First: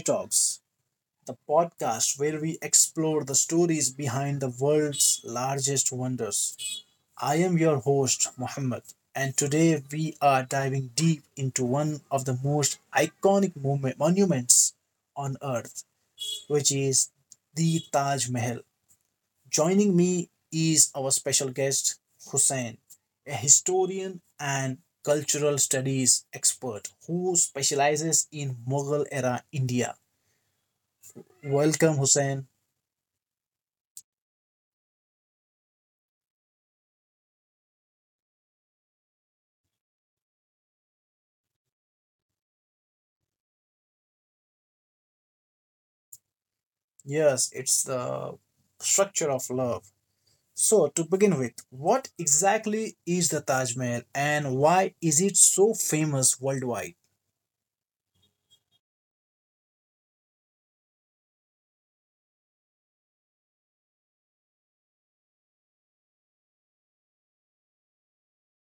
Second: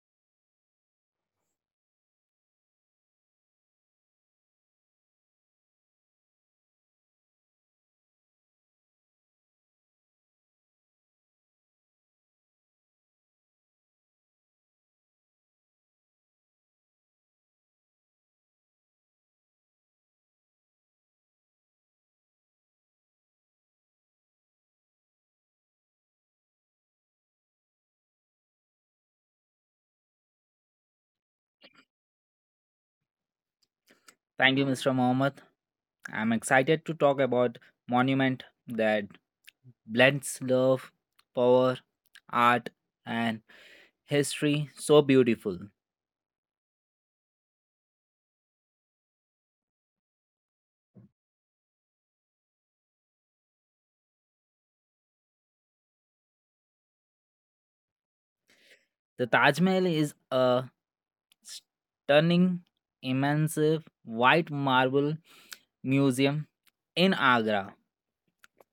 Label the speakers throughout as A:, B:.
A: Talks, the podcast where we explore the stories behind the world's largest wonders. I am your host, Muhammad, and today we are diving deep into one of the most iconic monuments on earth, which is the Taj Mahal. Joining me is our special guest, Hussein, a historian and cultural studies expert who specializes in Mughal era India. Welcome, Hussein.
B: Thank you, Mr. Mohammed. I'm excited to talk about monument that blends love, power, art, and history so beautiful.
A: Yes, it's the structure of love. So, to begin with, what exactly is the Taj Mahal and why is it so famous worldwide?
B: The Taj Mahal is a stunning, immense white marble museum in Agra,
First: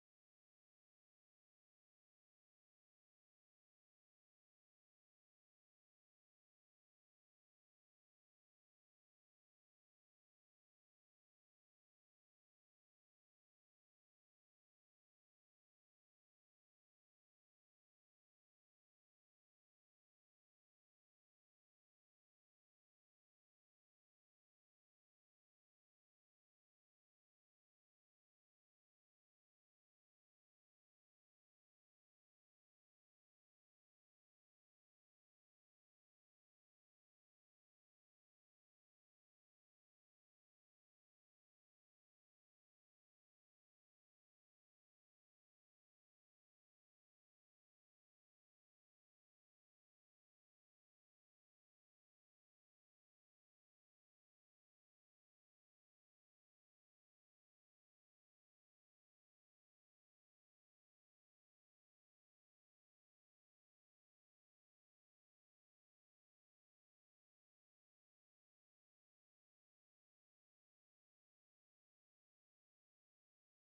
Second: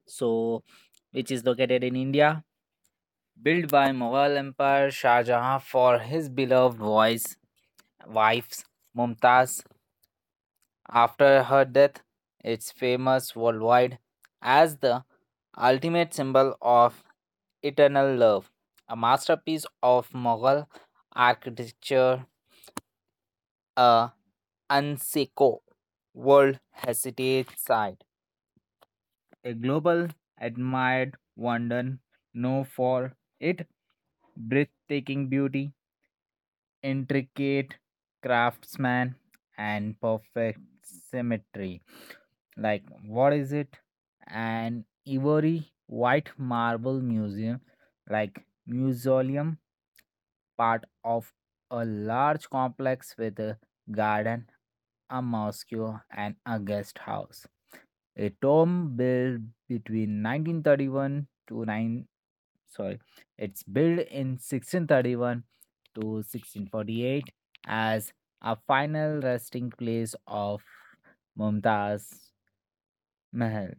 B: so which is located in India, built by Mughal Emperor Shah Jahan for his beloved voice, wives Mumtaz. After her death, it's famous worldwide as the ultimate symbol of eternal love, a masterpiece of Mughal architecture, a UNESCO World Heritage Site, a global admired wonder known for its breathtaking beauty intricate craftsman and perfect symmetry. Like, what is it? An ivory white marble museum, like mausoleum, part of a large complex with a garden, a mosque, and a guest house. A tomb built between 1931 to sorry, it's built in 1631 to 1648 as a final resting place of Mumtaz Mahal,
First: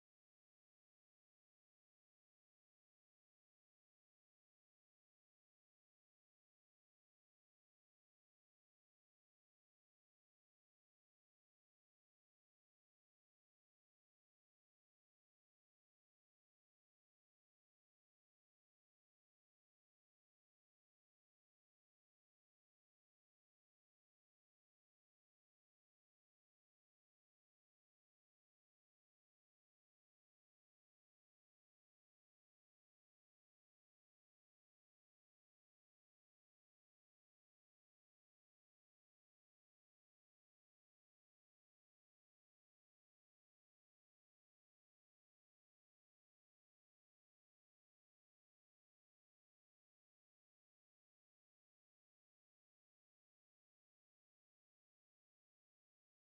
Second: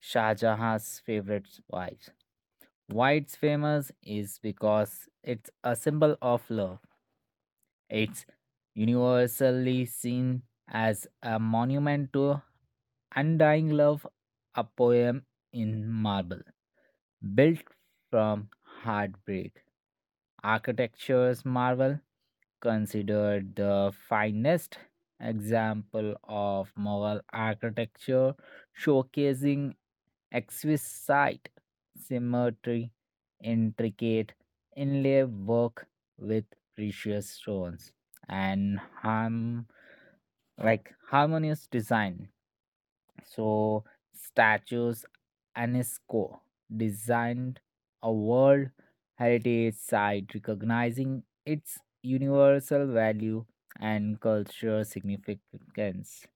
B: Shah Jahan's favorite wife. Why it's famous is because it's a symbol of love. It's universally seen as a monument to undying love, a poem in marble built from heartbreak. Architecture's marvel, considered the finest example of Mughal architecture, showcasing exquisite symmetry, intricate inlay work with precious stones, and harmonious design, so statues UNESCO designed a World Heritage Site recognizing its universal value and cultural significance.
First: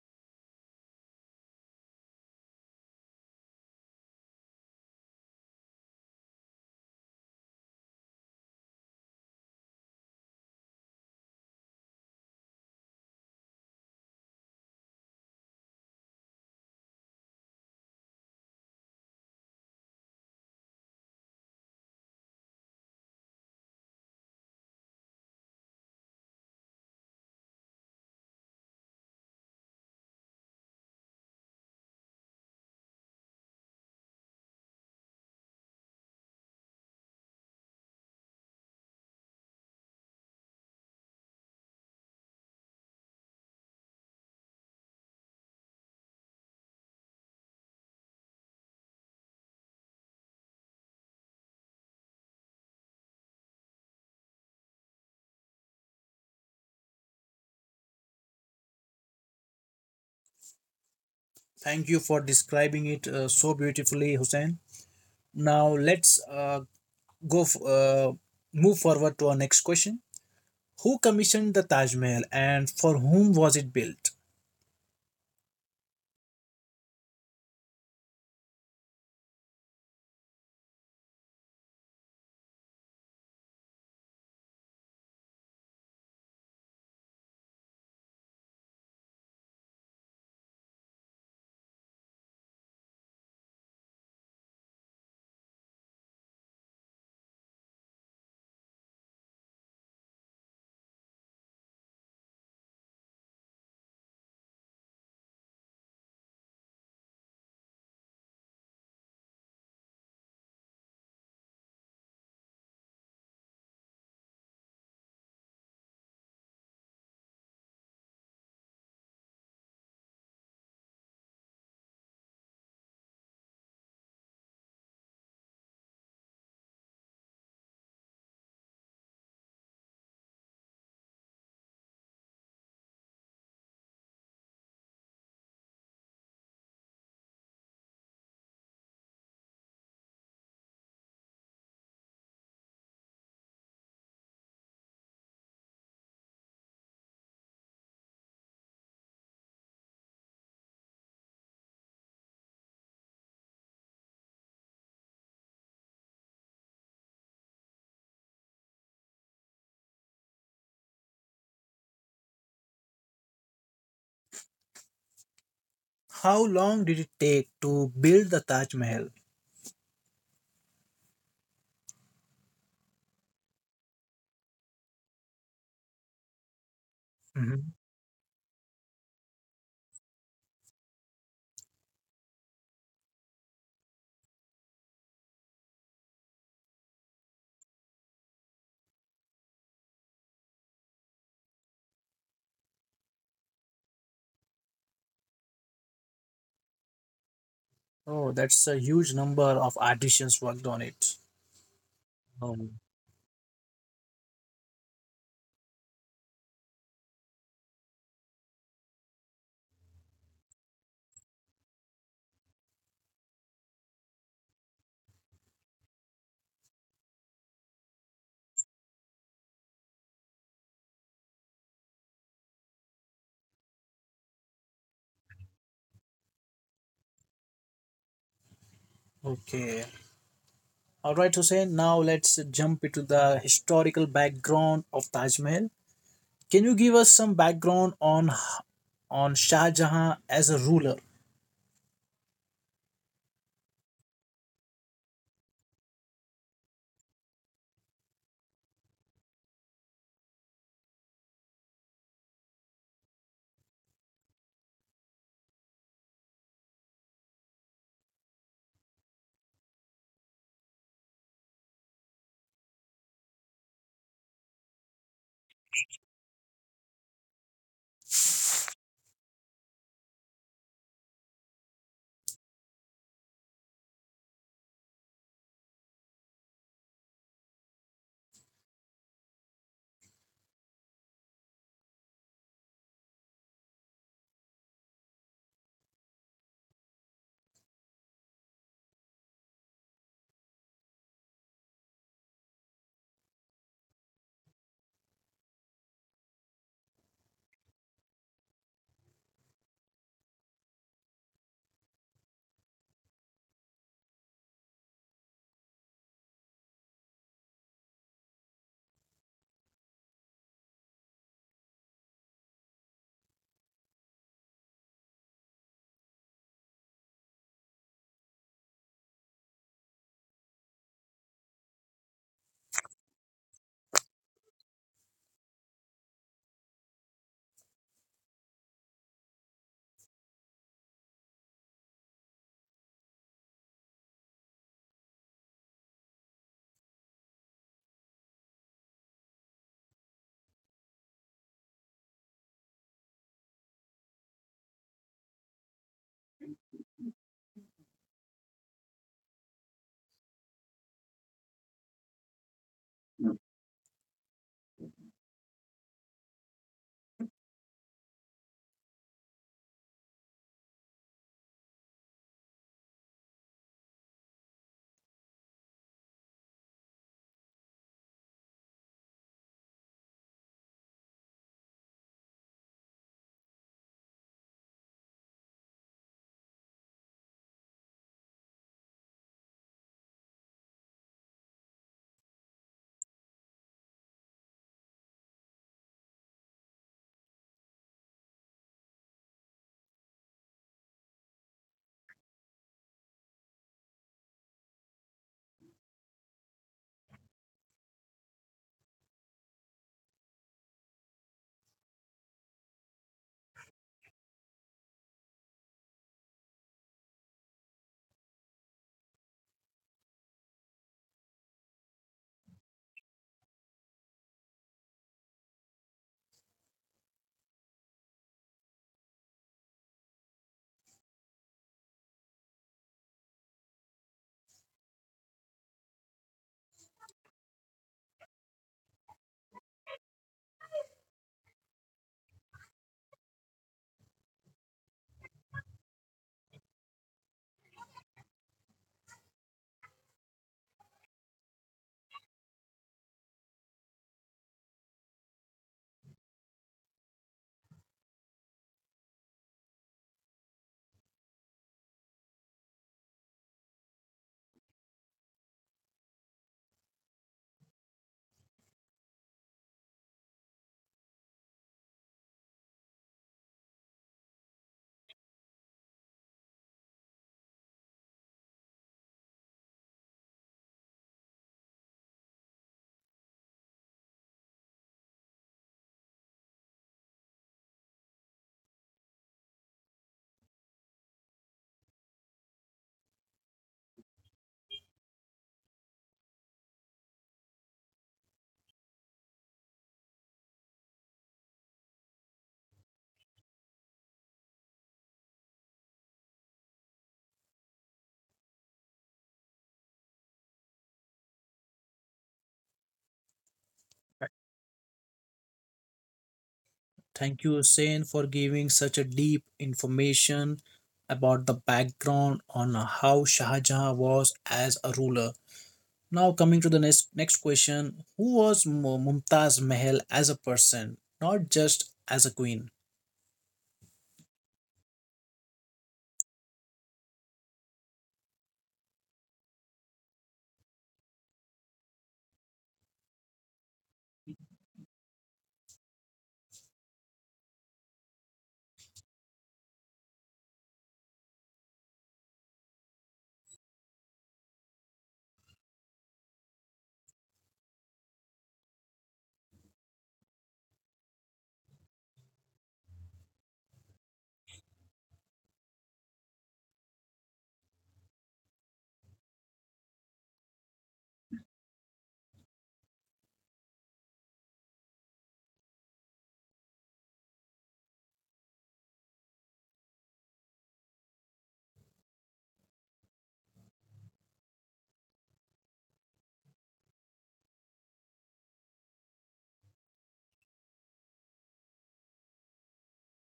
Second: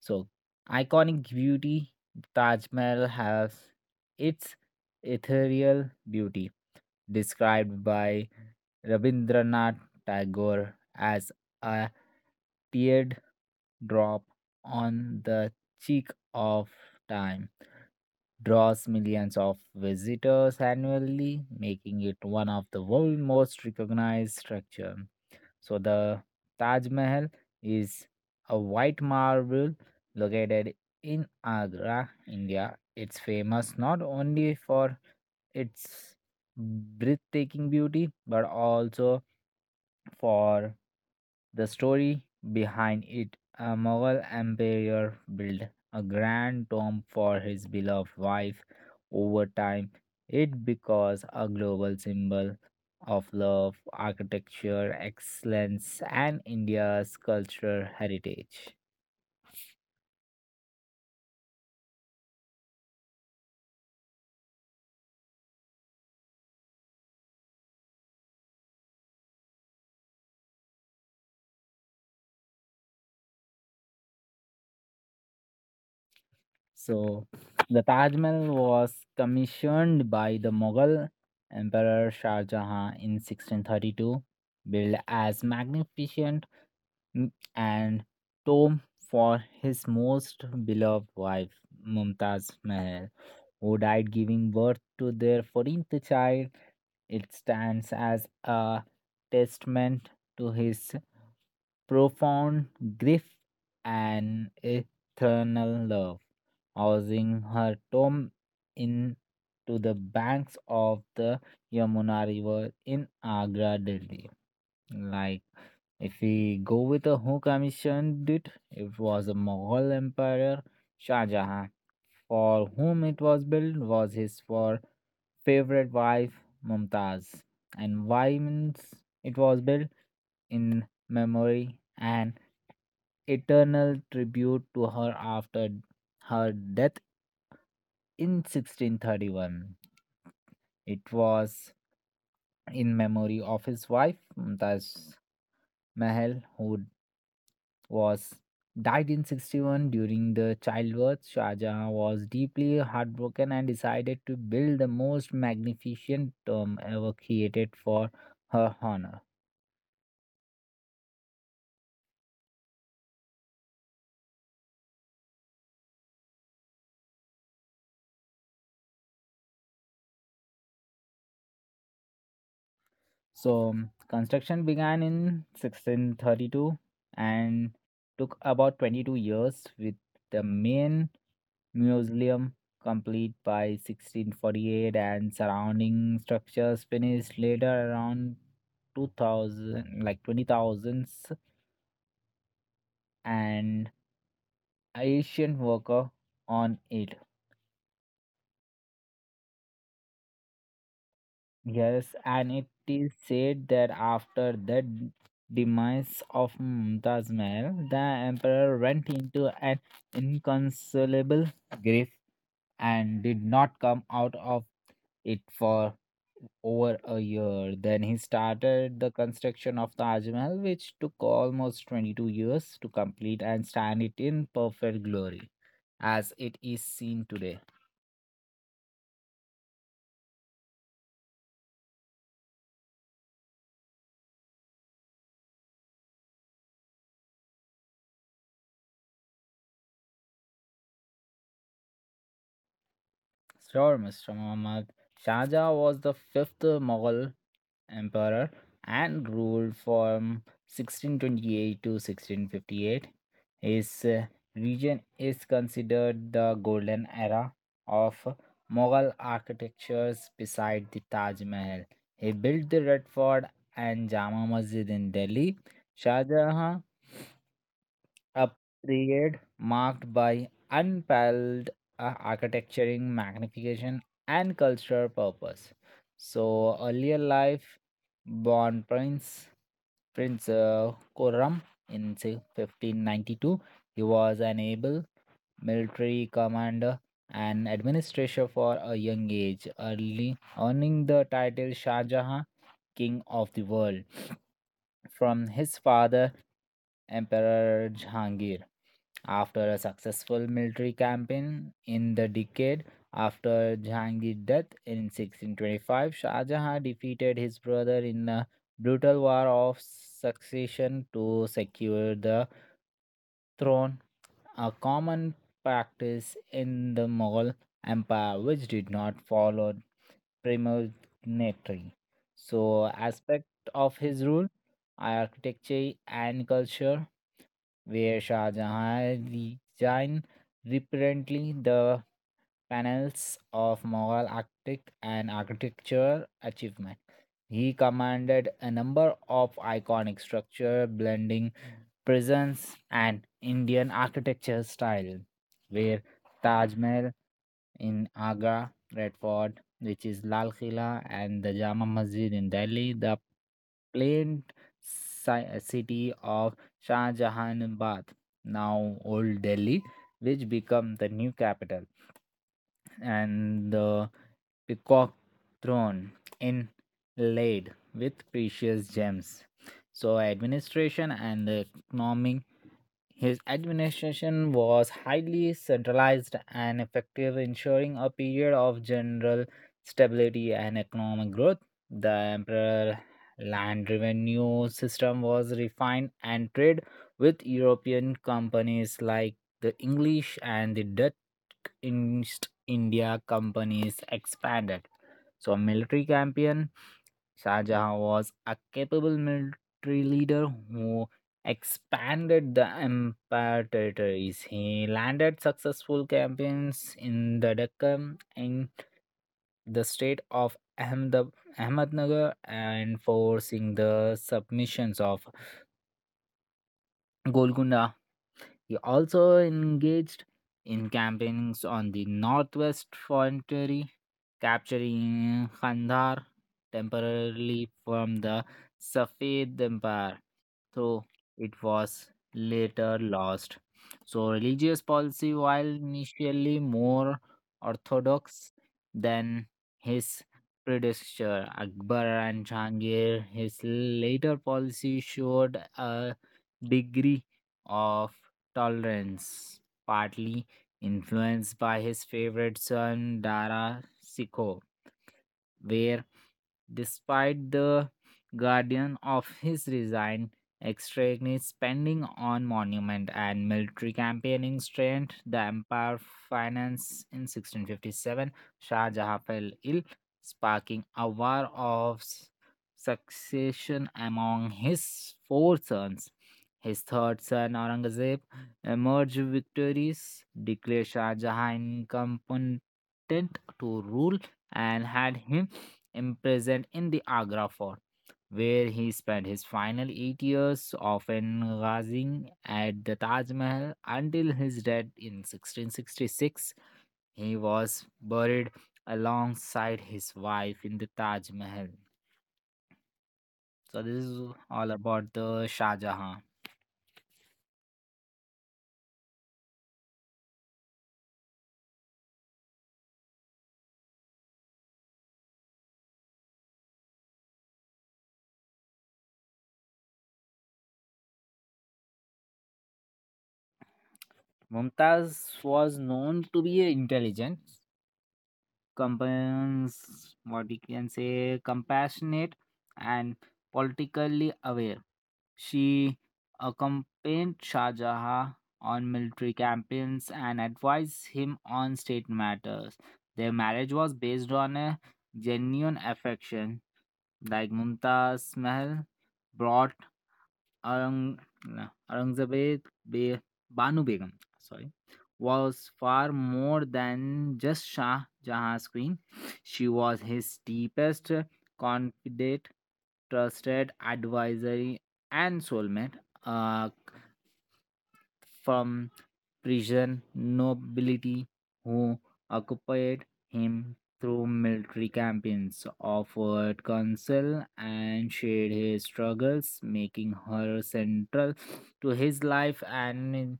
B: So iconic beauty, Taj Mahal has its ethereal beauty, described by Rabindranath Tagore as a teardrop on the cheek of time, draws millions of visitors annually, making it one of the world's most recognized structure. So the Taj Mahal is a white marble located in Agra, India. It's famous not only for its breathtaking beauty but also for the story behind it, a Mughal emperor built a grand tomb for his beloved wife. Over time, it becomes a global symbol of love, architecture, excellence, and India's cultural heritage.
A: Thank you for describing it so beautifully, Hussein. Now, let's go f- uh, move forward to our next question. Who commissioned the Taj Mahal and for whom was it built?
B: So, the Taj Mahal was commissioned by the Mughal Emperor Shah Jahan in 1632, built as magnificent and Tom for his most beloved wife, Mumtaz Mahal, who died giving birth to their 14th child. It stands as a testament to his profound grief and eternal love, housing her tomb in to the banks of the Yamuna River in Agra, Delhi. Like if we go with a who commissioned it, it was a Mughal Emperor Shah Jahan, for whom it was built was his for favorite wife Mumtaz. And why means it was built in memory and eternal tribute to her after her death in 1631. It was in memory of his wife Mumtaz Mahal, who was died in 61 during the childbirth. Shah Jahan was deeply heartbroken and decided to build the most magnificent tomb ever created for her honor.
A: How long did it take to build the Taj Mahal?
B: So construction began in 1632
A: Mhm.
B: and took about 22 years with the main museum complete by 1648 and surrounding structures finished later around 2000, like 20,000 And Asian worker on it.
A: Oh, that's a huge number of artisans worked on it.
B: Yes, and it
A: Um,
B: is said that after the demise of Mumtaz Mahal, the emperor went into an inconsolable grief and did not come out of it for over a year. Then he started the construction of Taj Mahal, which took almost 22 years to complete and stand it in perfect glory as it is seen today.
A: okay. All right, Hussein. Now let's jump into the historical background of Taj Mahal. Can you give us some background on Shah Jahan as a ruler?
B: Sure, Mr. Muhammad. Shah Jahan was the fifth Mughal emperor and ruled from 1628 to 1658. His region is considered the golden era of Mughal architectures beside the Taj Mahal. He built the Red Fort and Jama Masjid in Delhi. Shah Jahan a period marked by unparalleled architecturing, magnification, and cultural purpose. So, earlier life, born Prince Khurram in say, 1592, he was an able military commander and administrator for a young age, early earning the title Shah Jahan, King of the World, from his father Emperor Jahangir. After a successful military campaign in the decade after Jahangir's death in 1625, Shah Jahan defeated his brother in a brutal war of succession to secure the throne, a common practice in the Mughal Empire which did not follow premonitory. So, aspect of his rule, architecture and culture where Shah Jahan resigned reluctantly. The panels of Mughal Arctic and architecture achievement. He commanded a number of iconic structures blending presence and Indian architecture style, where Taj Mahal in Agra, Red Fort, which is Lal Khila, and the Jama Masjid in Delhi, the plain city of Shah Jahanabad, now Old Delhi, which became the new capital and the peacock throne inlaid with precious gems. So administration and the economic, his administration was highly centralized and effective, ensuring a period of general stability and economic growth. The imperial land revenue system was refined and trade with European companies like the English and the Dutch East India companies expanded. So, a military campaign, Shah Jahan was a capable military leader who expanded the empire territories. He landed successful campaigns in the Deccan and the state of Ahmednagar and forcing the submissions of Golconda. He also engaged in campaigns on the northwest frontier, capturing Kandahar temporarily from the Safed Empire, though it was later lost. So, religious policy, while initially more orthodox than his predecessor Akbar and Jahangir, his later policy showed a degree of tolerance, partly influenced by his favorite son Dara Sikho, where despite the guardian of his resigned, extraneous spending on monument and military campaigning strained the empire finance in 1657. Shah Jahan fell ill, sparking a war of succession among his four sons. His third son, Aurangzeb, emerged victorious, declared Shah Jahan incompetent to rule, and had him imprisoned in the Agra fort, where he spent his final 8 years, often gazing at the Taj Mahal until his death in 1666. He was buried alongside his wife in the Taj Mahal. So, this is all about the Shah Jahan.
A: Thank you, Hussein, for giving such a deep information about the background on how Shah Jahan was as a ruler. Now, coming to the next question, who was Mumtaz Mahal as a person, not just as a queen?
B: Mumtaz was known to be intelligent compans what we can say compassionate and politically aware. She accompanied Shah Jahan on military campaigns and advised him on state matters. Their marriage was based on a genuine affection. Like Mumtaz Mahal brought Aurang no, Aurangzeb Be- Banu Begum, sorry, was far more than just Shah Jahan's queen. She was his deepest confidant, trusted advisory, and soulmate. A from Persian nobility who occupied him through military campaigns, offered counsel, and shared his struggles, making her central to his life and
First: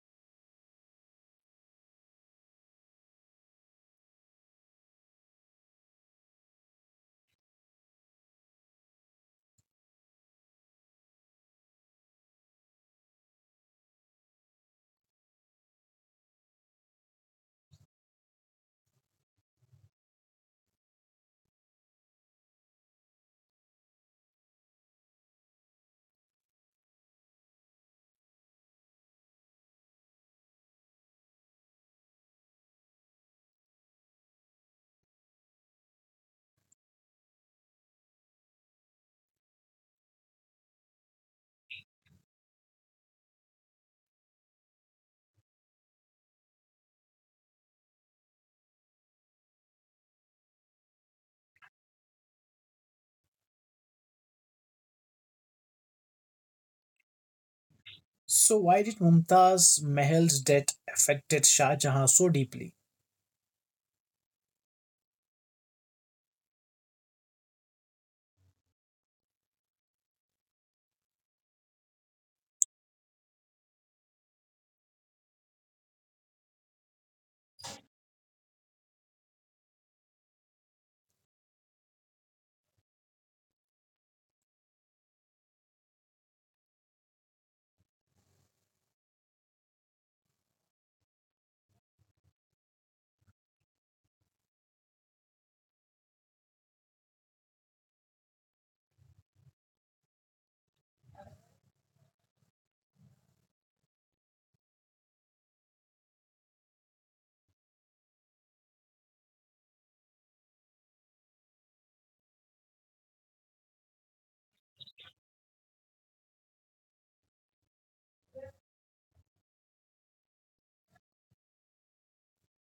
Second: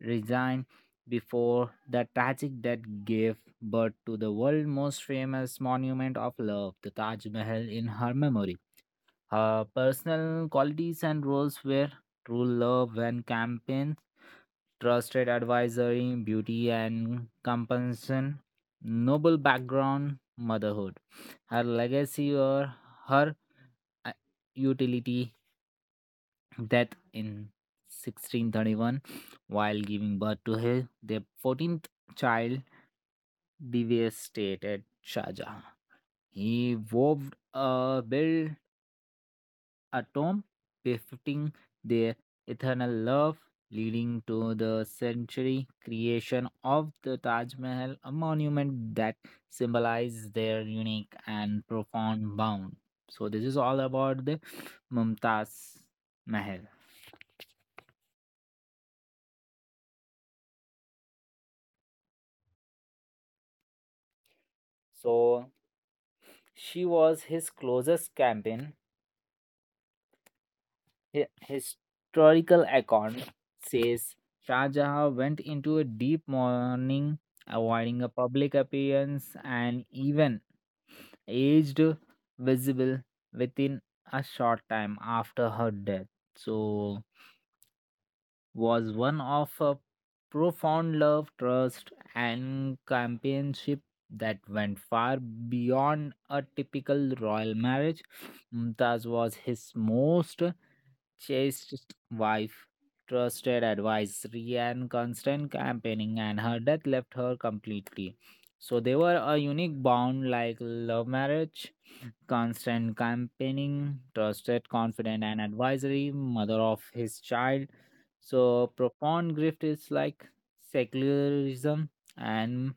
B: resigned before the tragic death, gave birth to the world's most famous monument of love, the Taj Mahal, in her memory. Her personal qualities and roles were true love and campaign, trusted advisory, beauty and compassion, noble background, motherhood. Her legacy or her uh, utility death in 1631 while giving birth to her, their 14th child, devastated Shahjahan. He wove a bill atom befitting their eternal love, leading to the century creation of the Taj Mahal, a monument that symbolizes their unique and profound bond. So this is all about the Mumtaz Mahal.
A: So, why did Mumtaz Mahal's death affected Shah Jahan so deeply?
B: So she was his closest companion, historical icon, says Shah Jahan went into a deep mourning avoiding a public appearance and even aged visible within a short time after her death. So was one of a profound love, trust, and companionship that went far beyond a typical royal marriage. Mumtaz was his most chaste wife, trusted advisory, and constant campaigning, and her death left her completely. So they were a unique bond like love marriage, constant campaigning, trusted, confident, and advisory, mother of his child. So profound grief is like secularism and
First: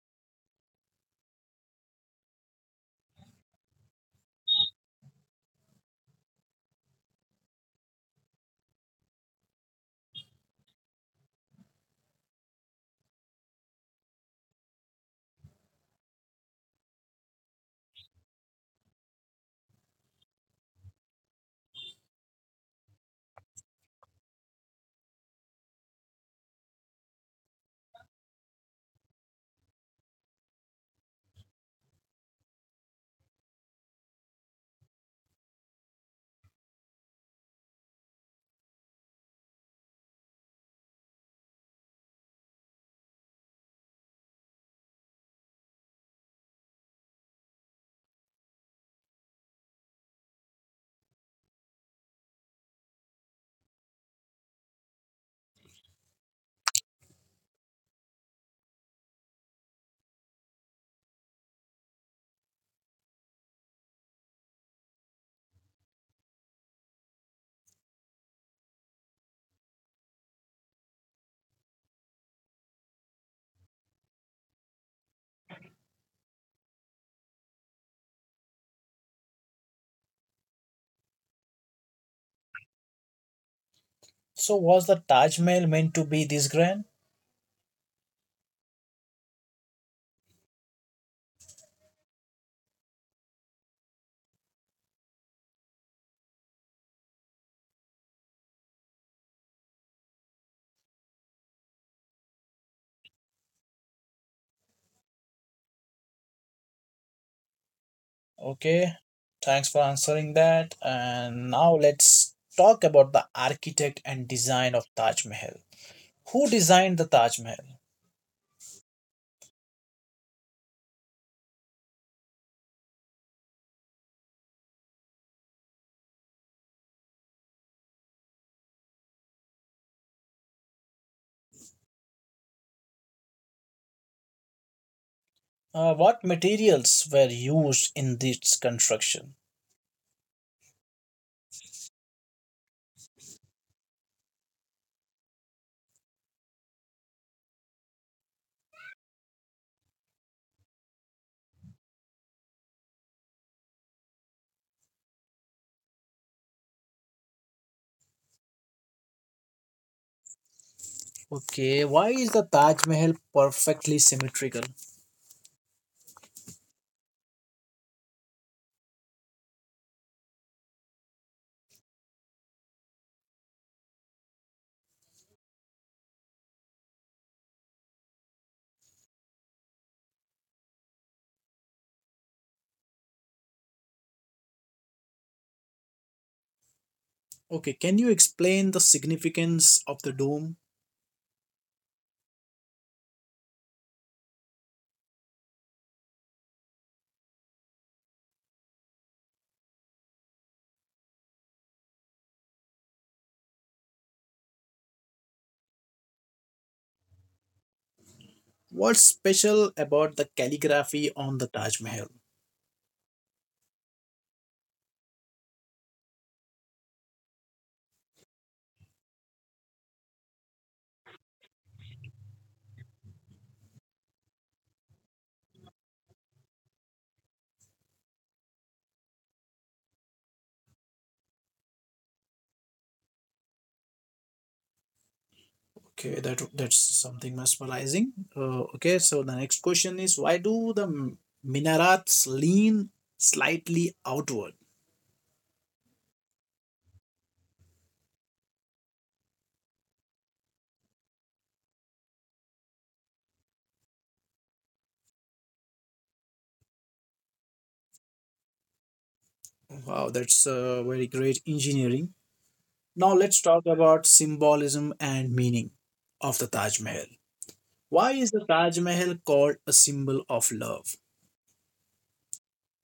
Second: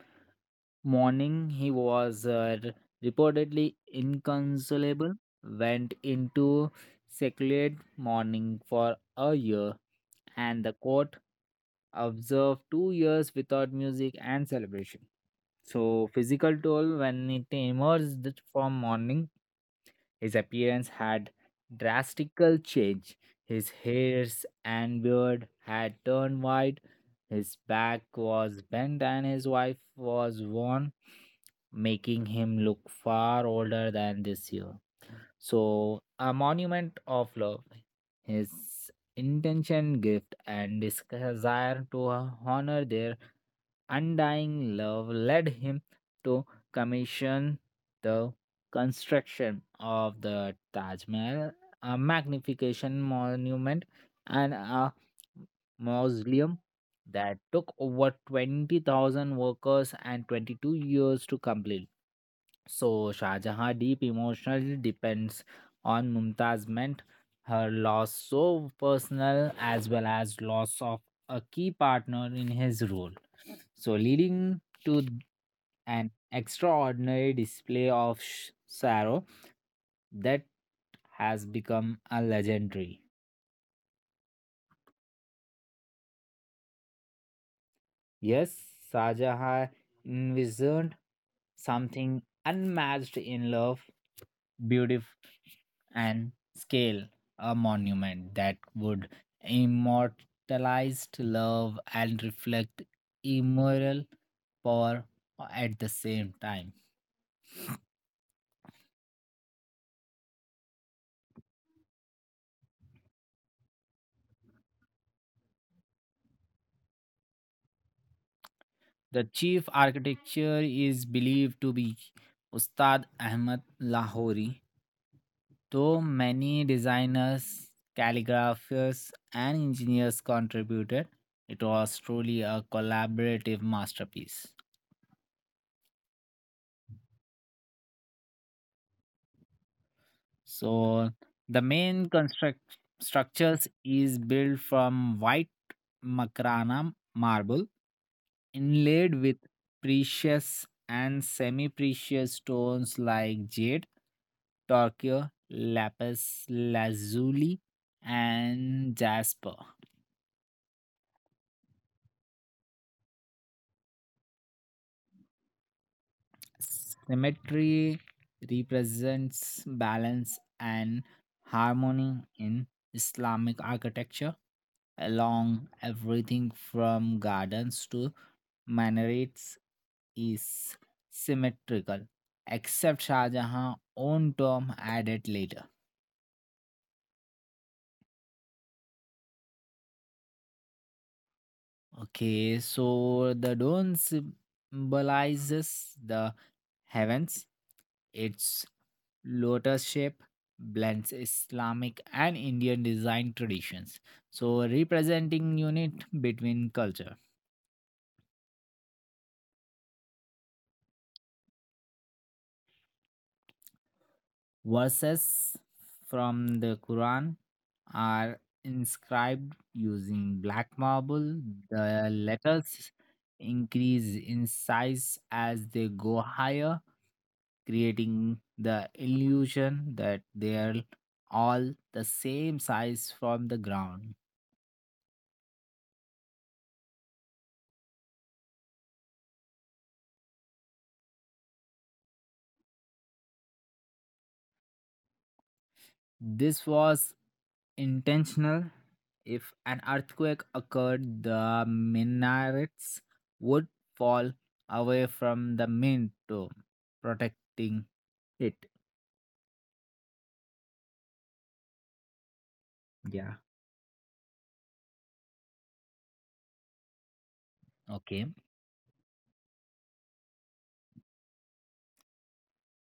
B: morning he was reportedly inconsolable, went into secluded mourning for a year and the court observed 2 years without music and celebration, so physical toll when it emerged from mourning his appearance had drastical change. His hairs and beard had turned white, his back was bent, and his wife was worn, making him look far older than this year. So, a monument of love. His intention, gift, and desire to honor their undying love led him to commission the construction of the Taj Mahal, a magnification monument, and a mausoleum that took over 20,000 workers and 22 years to complete. So Shah Jahan deep emotional depends on Mumtaz meant her loss so personal as well as loss of a key partner in his role. So leading to an extraordinary display of sorrow that has become a legendary.
A: So, was the Taj Mahal meant to be this grand?
B: Yes, Shah Jahan envisioned something unmatched in love, and scale a monument that would immortalize love and reflect immoral power at the same time.
A: Okay, thanks for answering that. And now let's talk about the architect and design of Taj Mahal. Who designed the Taj Mahal?
B: The chief architecture is believed to be Ustad Ahmad Lahori, though many designers, calligraphers, and engineers contributed. It was truly a collaborative masterpiece.
A: What materials were used in this construction?
B: So the main construct structures is built from white makrana marble inlaid with precious and semi-precious stones like jade, turquoise, lapis lazuli and jasper.
A: Okay, why is the Taj Mahal perfectly symmetrical?
B: Symmetry represents balance and harmony in Islamic architecture, along everything from gardens to minarets is symmetrical, except Shah Jahan's own tomb added later.
A: Okay, can you explain the significance of the dome?
B: Okay, so the dome symbolizes the heavens, its Lotus shape blends Islamic and Indian design traditions, so representing unit between culture.
A: What's special about the calligraphy on the Taj Mahal?
B: Verses from the Quran are inscribed using black marble. The letters increase in size as they go higher, creating the illusion that they're all the same size from the ground.
A: Okay, that's something mesmerizing. Okay, so the next question is why do the minarets lean slightly outward?
B: This was intentional. If an earthquake occurred, the minarets would fall away from the main tomb, protecting it.
A: Wow, that's very great engineering. Now
B: Yeah.
A: let's talk about symbolism and meaning of the Taj Mahal. Why
B: Okay.
A: is the Taj Mahal called a symbol of love?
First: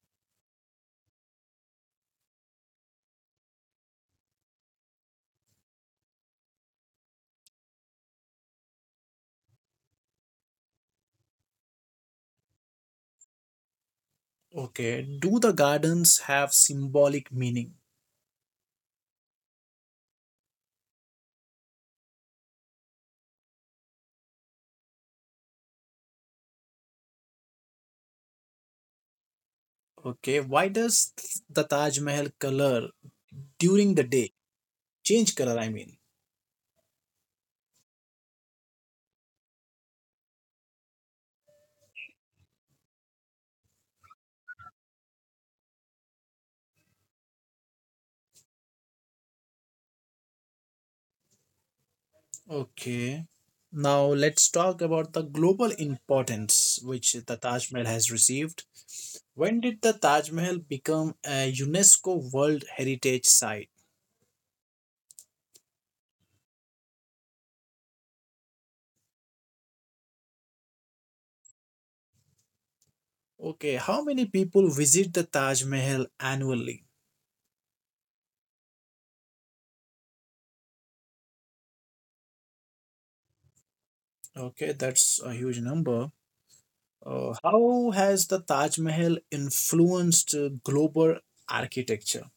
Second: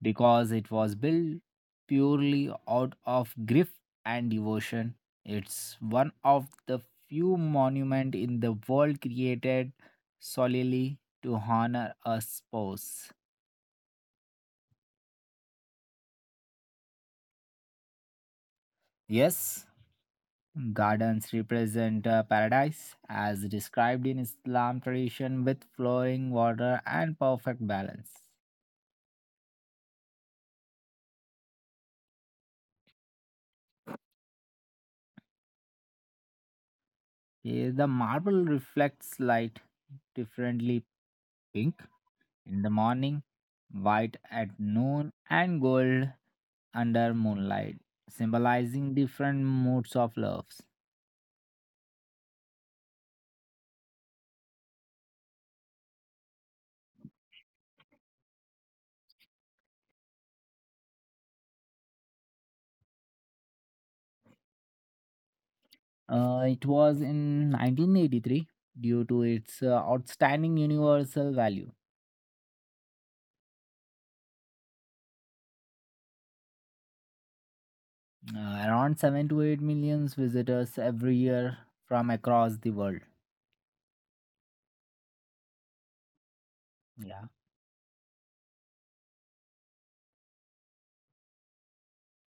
B: Because it was built purely out of grief and devotion. It's one of the few monuments in the world created solely to honor a spouse.
A: Okay, do the gardens have symbolic meaning?
B: Yes, gardens represent a paradise, as described in Islam tradition, with flowing water and perfect balance.
A: Okay, why does the Taj Mahal color during the day change color, I mean.
B: Here, the marble reflects light differently, pink in the morning, white at noon, and gold under moonlight, symbolizing different moods of loves.
A: Okay, now let's talk about the global importance which the Taj Mahal has received. When did the Taj Mahal become a UNESCO World Heritage Site?
B: It was in 1983 due to its outstanding universal value.
A: Okay, how many people visit the Taj Mahal annually?
B: Around 7 to 8 millions visitors every year from across the world.
A: Okay, that's a huge number.
B: Yeah.
A: How has the Taj Mahal influenced global architecture?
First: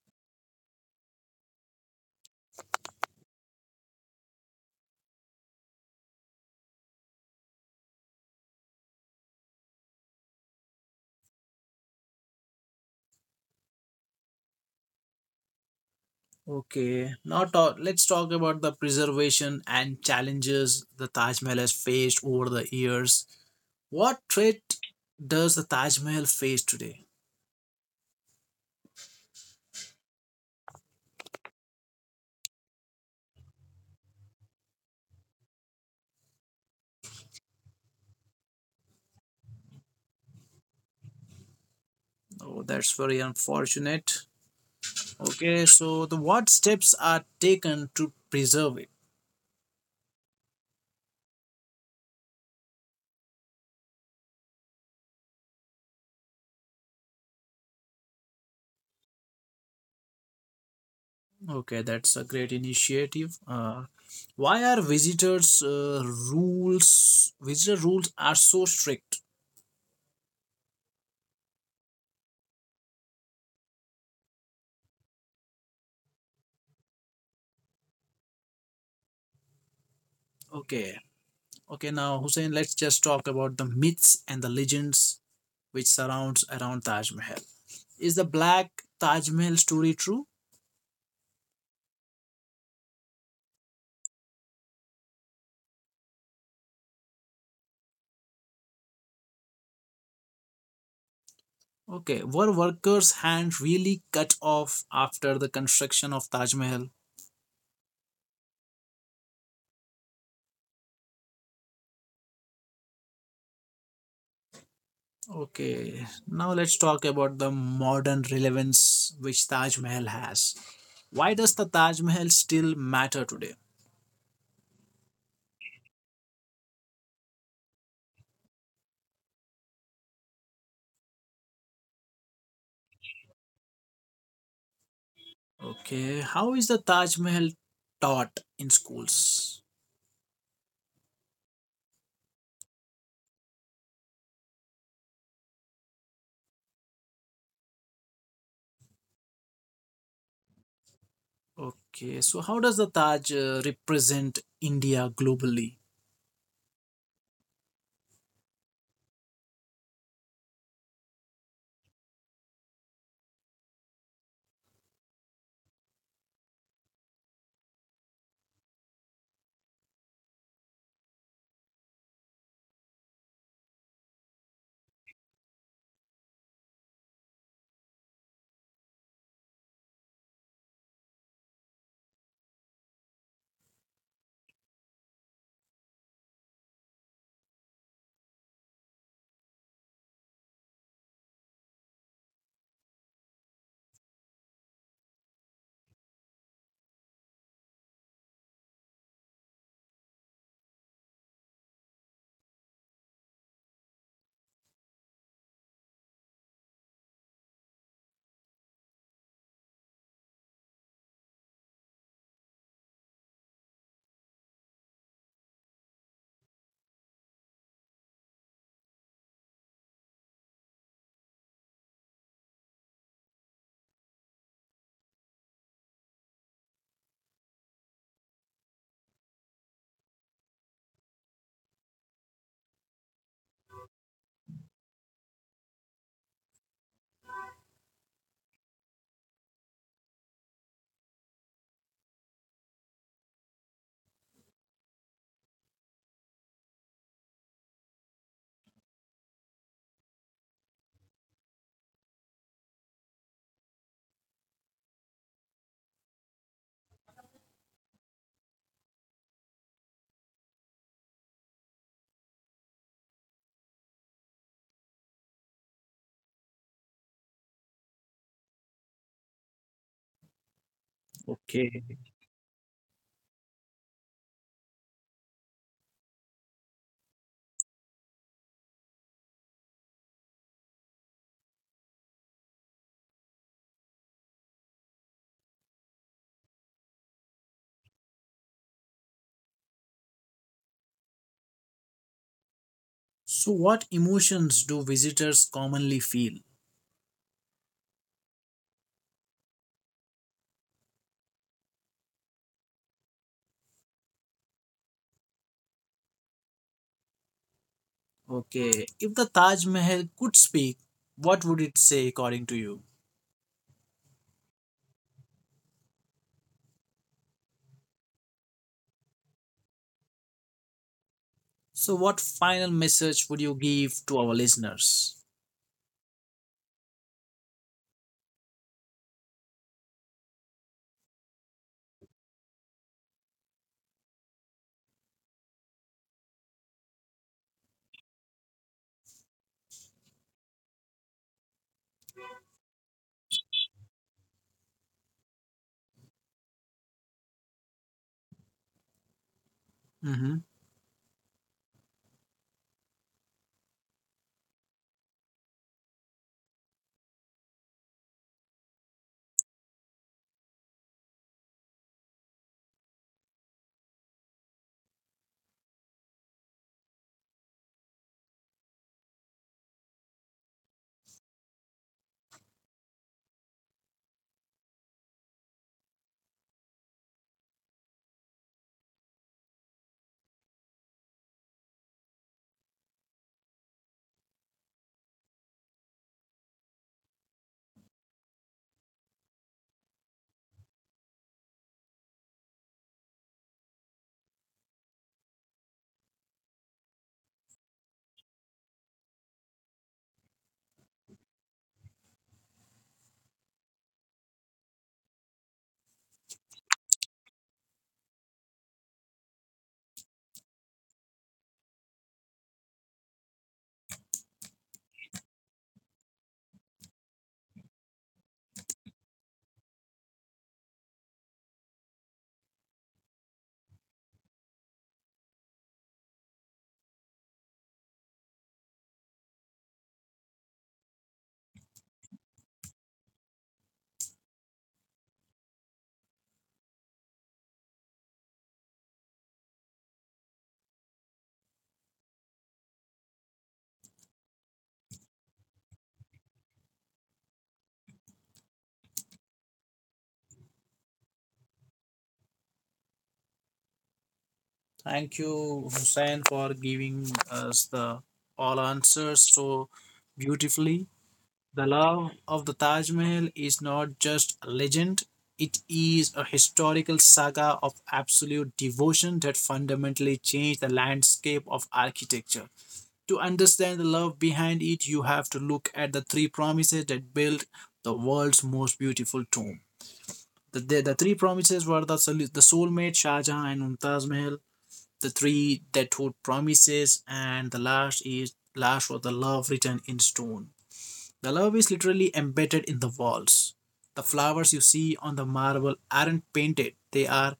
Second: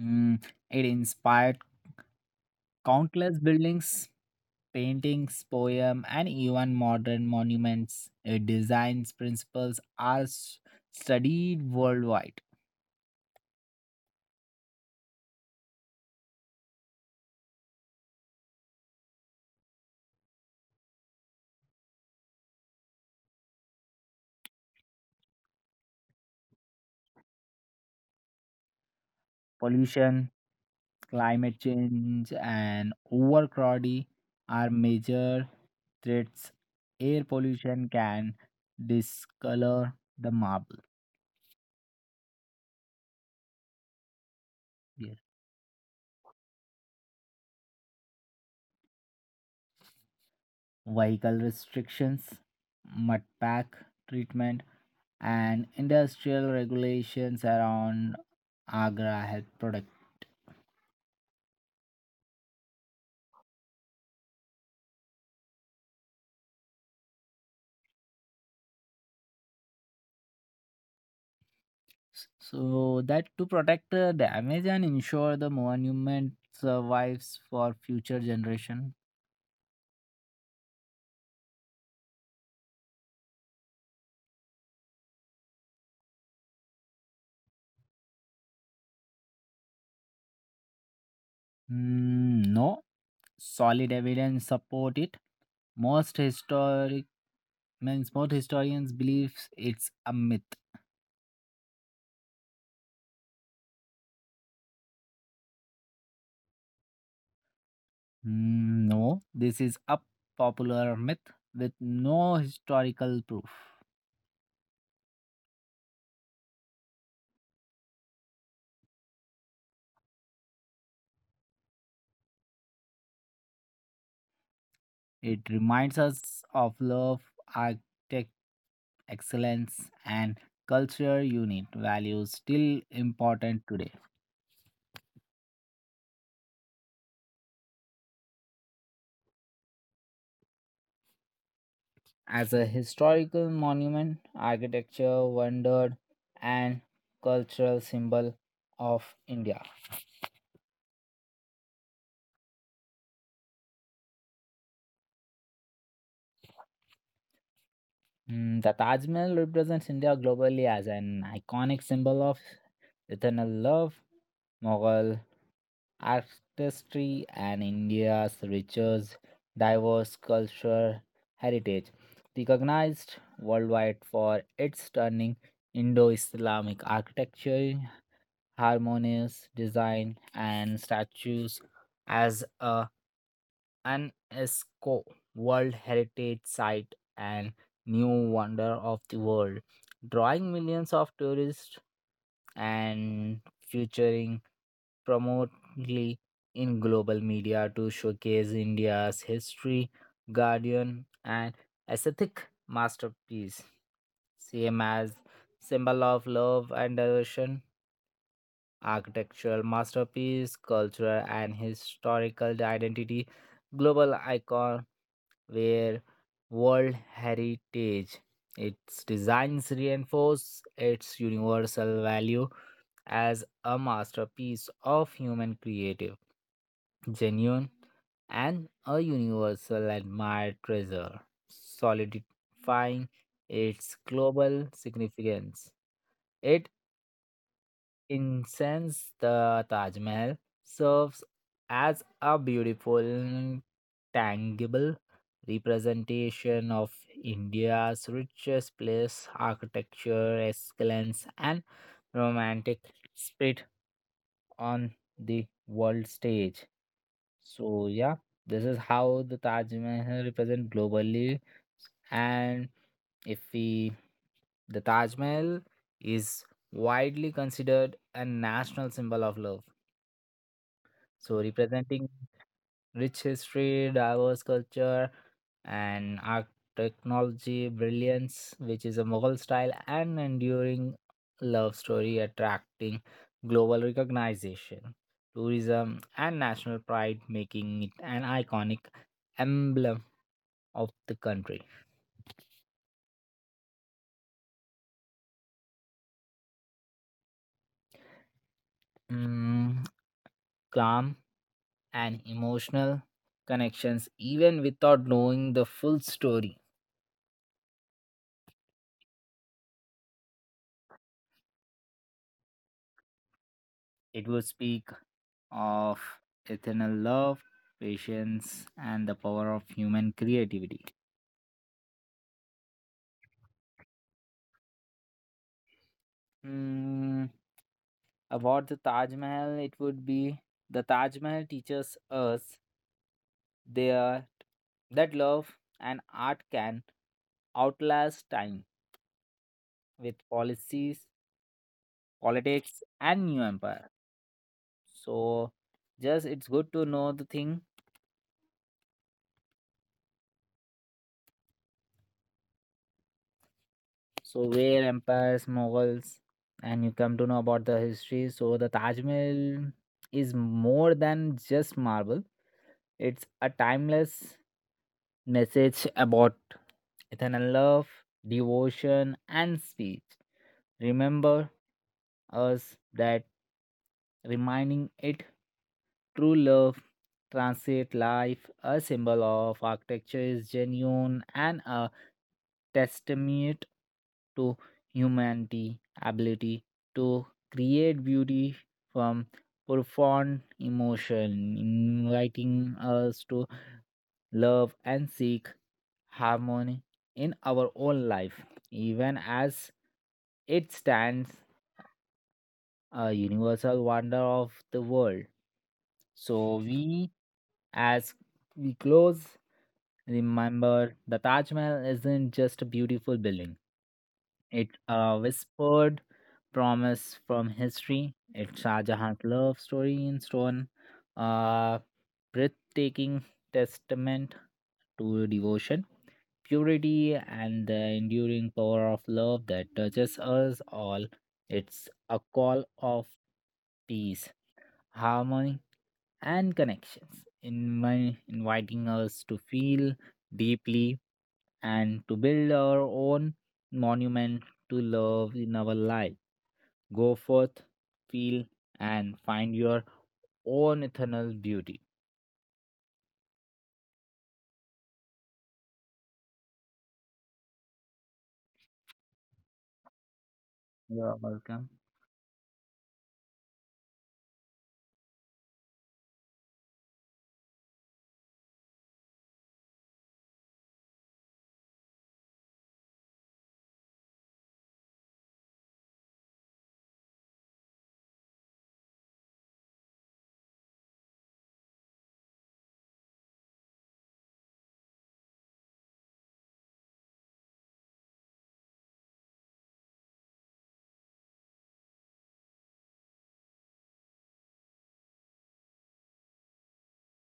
B: Mm, it inspired countless buildings, paintings, poems, and even modern monuments. Its designs principles are studied worldwide.
A: Okay, now let's talk about the preservation and challenges the Taj Mahal has faced over the years. What threat does the Taj Mahal face today?
B: Pollution, climate change, and overcrowding are major threats. Air pollution can discolor the marble.
A: Oh, that's very unfortunate. Okay, so the what steps are taken to preserve it?
B: Vehicle restrictions, mud pack treatment, and industrial regulations around Agra helped protect.
A: Okay, that's a great initiative. Why are visitor rules are so strict?
B: So that to protect the damage and ensure the monument survives for future generation.
A: Okay, okay. Now Hussein, let's just talk about the myths and the legends which surrounds around Taj Mahal. Is the black Taj Mahal story true?
B: No solid evidence support it. Most historic means most historians believes it's a myth.
A: Okay, were workers' hands really cut off after the construction of Taj Mahal?
B: No, this is a popular myth with no historical proof.
A: Okay, now let's talk about the modern relevance which Taj Mahal has. Why does the Taj Mahal still matter today?
B: It reminds us of love, architect excellence, and culture unit values still important today.
A: Okay, how is the Taj Mahal taught in schools?
B: As a historical monument, architecture, wonder, and cultural symbol of India.
A: Okay, so how does the Taj represent India globally?
B: The Taj Mahal represents India globally as an iconic symbol of eternal love, Mughal artistry and India's richest, diverse cultural heritage, recognized worldwide for its stunning Indo Islamic architecture, harmonious design, and statues as a UNESCO World Heritage Site and new wonder of the world, drawing millions of tourists and featuring prominently in global media to showcase India's history, guardian, and aesthetic masterpiece. Same as symbol of love and devotion, architectural masterpiece, cultural and historical identity, global icon where world heritage. Its designs reinforce its universal value as a masterpiece of human creative genuine, and a universal admired treasure, solidifying its global significance. It incense the Taj Mahal, serves as a beautiful, tangible representation of India's richest place, architecture, excellence, and romantic spirit on the world stage. So yeah, this is how the Taj Mahal represent globally. And if we, the Taj Mahal is widely considered a national symbol of love. So
A: Okay.
B: representing rich history, diverse culture, and art technology brilliance, which is a Mughal style and enduring love story attracting global recognition, tourism, and national pride, making it an iconic emblem of the country.
A: So, what emotions do visitors commonly feel?
B: Mm, Calm and emotional connections, even without knowing the full story.
A: Okay, if the Taj Mahal could speak, what would it say according to you?
B: It would speak of eternal love, patience, and the power of human creativity.
A: So, what final message would you give to our listeners?
B: Mm, about the Taj Mahal, it would be the Taj Mahal teaches us there that love and art can outlast time with policies, politics, and new empire. So, just it's good to know the thing.
A: Hmm.
B: So where empires, Mughals, and you come to know about the history. So the Taj Mahal is more than just marble. It's a timeless message about eternal love, devotion, and speech. Remember us that reminding it true love transit life a symbol of architecture is genuine and a testament to humanity ability to create beauty from profound emotion, inviting us to love and seek harmony in our own life, even as it stands a universal wonder of the world. So we, as we close, remember the Taj Mahal isn't just a beautiful building. It a whispered promise from history. It's Shah Jahan's love story in stone, a breathtaking testament to devotion, purity, and the enduring power of love that touches us all. It's a call of peace, harmony, and connections, in my inviting us to feel deeply and to build our own monument to love in our life. Go forth, feel, and find your own eternal beauty.
A: Thank you, Hussein, for giving us the all answers so beautifully.
B: You are
A: The
B: welcome.
A: love of the Taj Mahal is not just a legend, it is a historical saga of absolute devotion that fundamentally changed the landscape of architecture. To understand the love behind it, you have to look at the 3 promises that built the world's most beautiful tomb. The 3 promises were the soulmate Shah Jahan and Mumtaz Mahal, the 3 that hold promises, and the last was the love written in stone. The love is literally embedded in the walls. The flowers you see on the marble aren't painted, they are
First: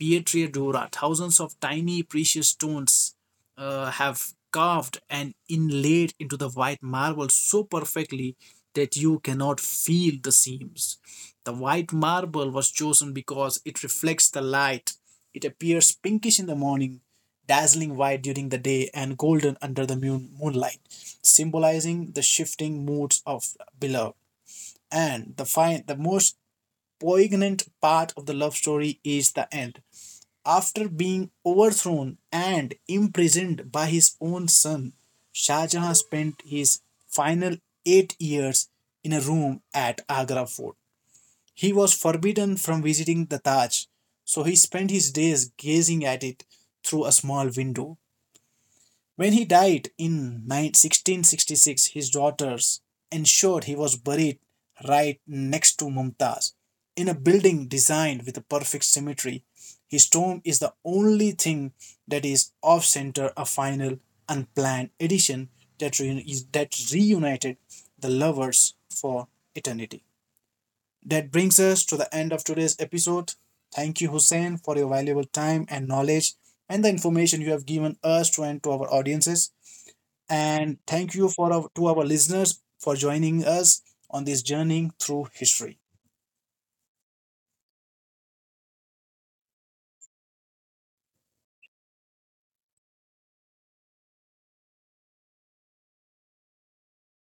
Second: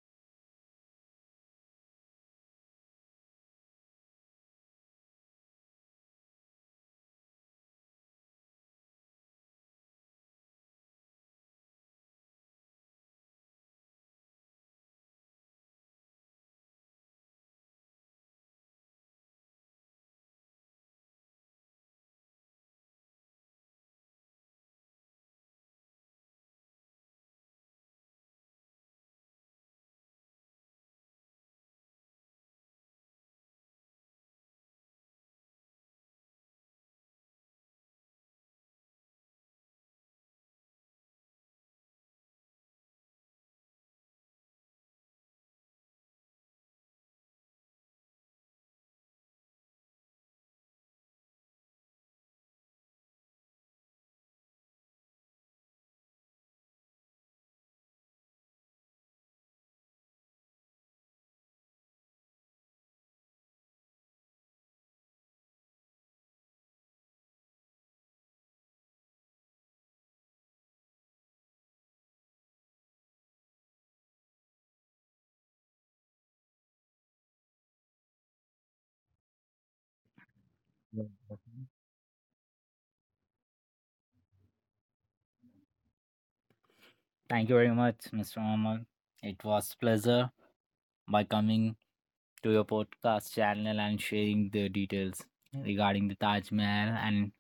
A: pietra Dura. Thousands of tiny precious stones have carved and inlaid into the white marble so perfectly that you cannot feel the seams. The white marble was chosen because it reflects the light. It appears pinkish in the morning, dazzling white during the day, and golden under the moonlight, symbolizing the shifting moods of beloved. And the most poignant part of the love story is the end. After being overthrown and imprisoned by his own son, Shah Jahan spent his final 8 years in a room at Agra Fort. He was forbidden from visiting the Taj, so he spent his days gazing at it through a small window. When he died in 1666, his daughters ensured he was buried right next to Mumtaz in a building designed with a perfect symmetry. His tomb is the only thing that is off center, a final, unplanned addition that, that reunited the lovers for eternity. That brings us to the end of today's episode. Thank you, Hussein, for your valuable time and knowledge and the information you have given us to and to our audiences. And
B: You are
A: thank you for
B: welcome.
A: to our listeners for joining us on this journey through history.
B: Thank you very much, Mr. Amal. It was pleasure by coming to your podcast channel and sharing the details regarding the Taj Mahal and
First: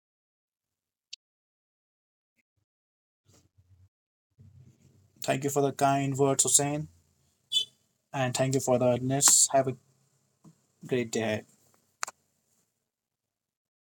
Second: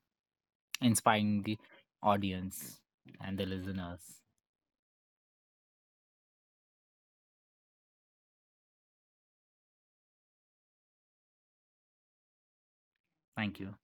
B: inspiring the audience and the listeners.
A: Thank you for the kind words, Hussein, and thank you for the listeners. Have a great day. Ahead.
B: Thank you.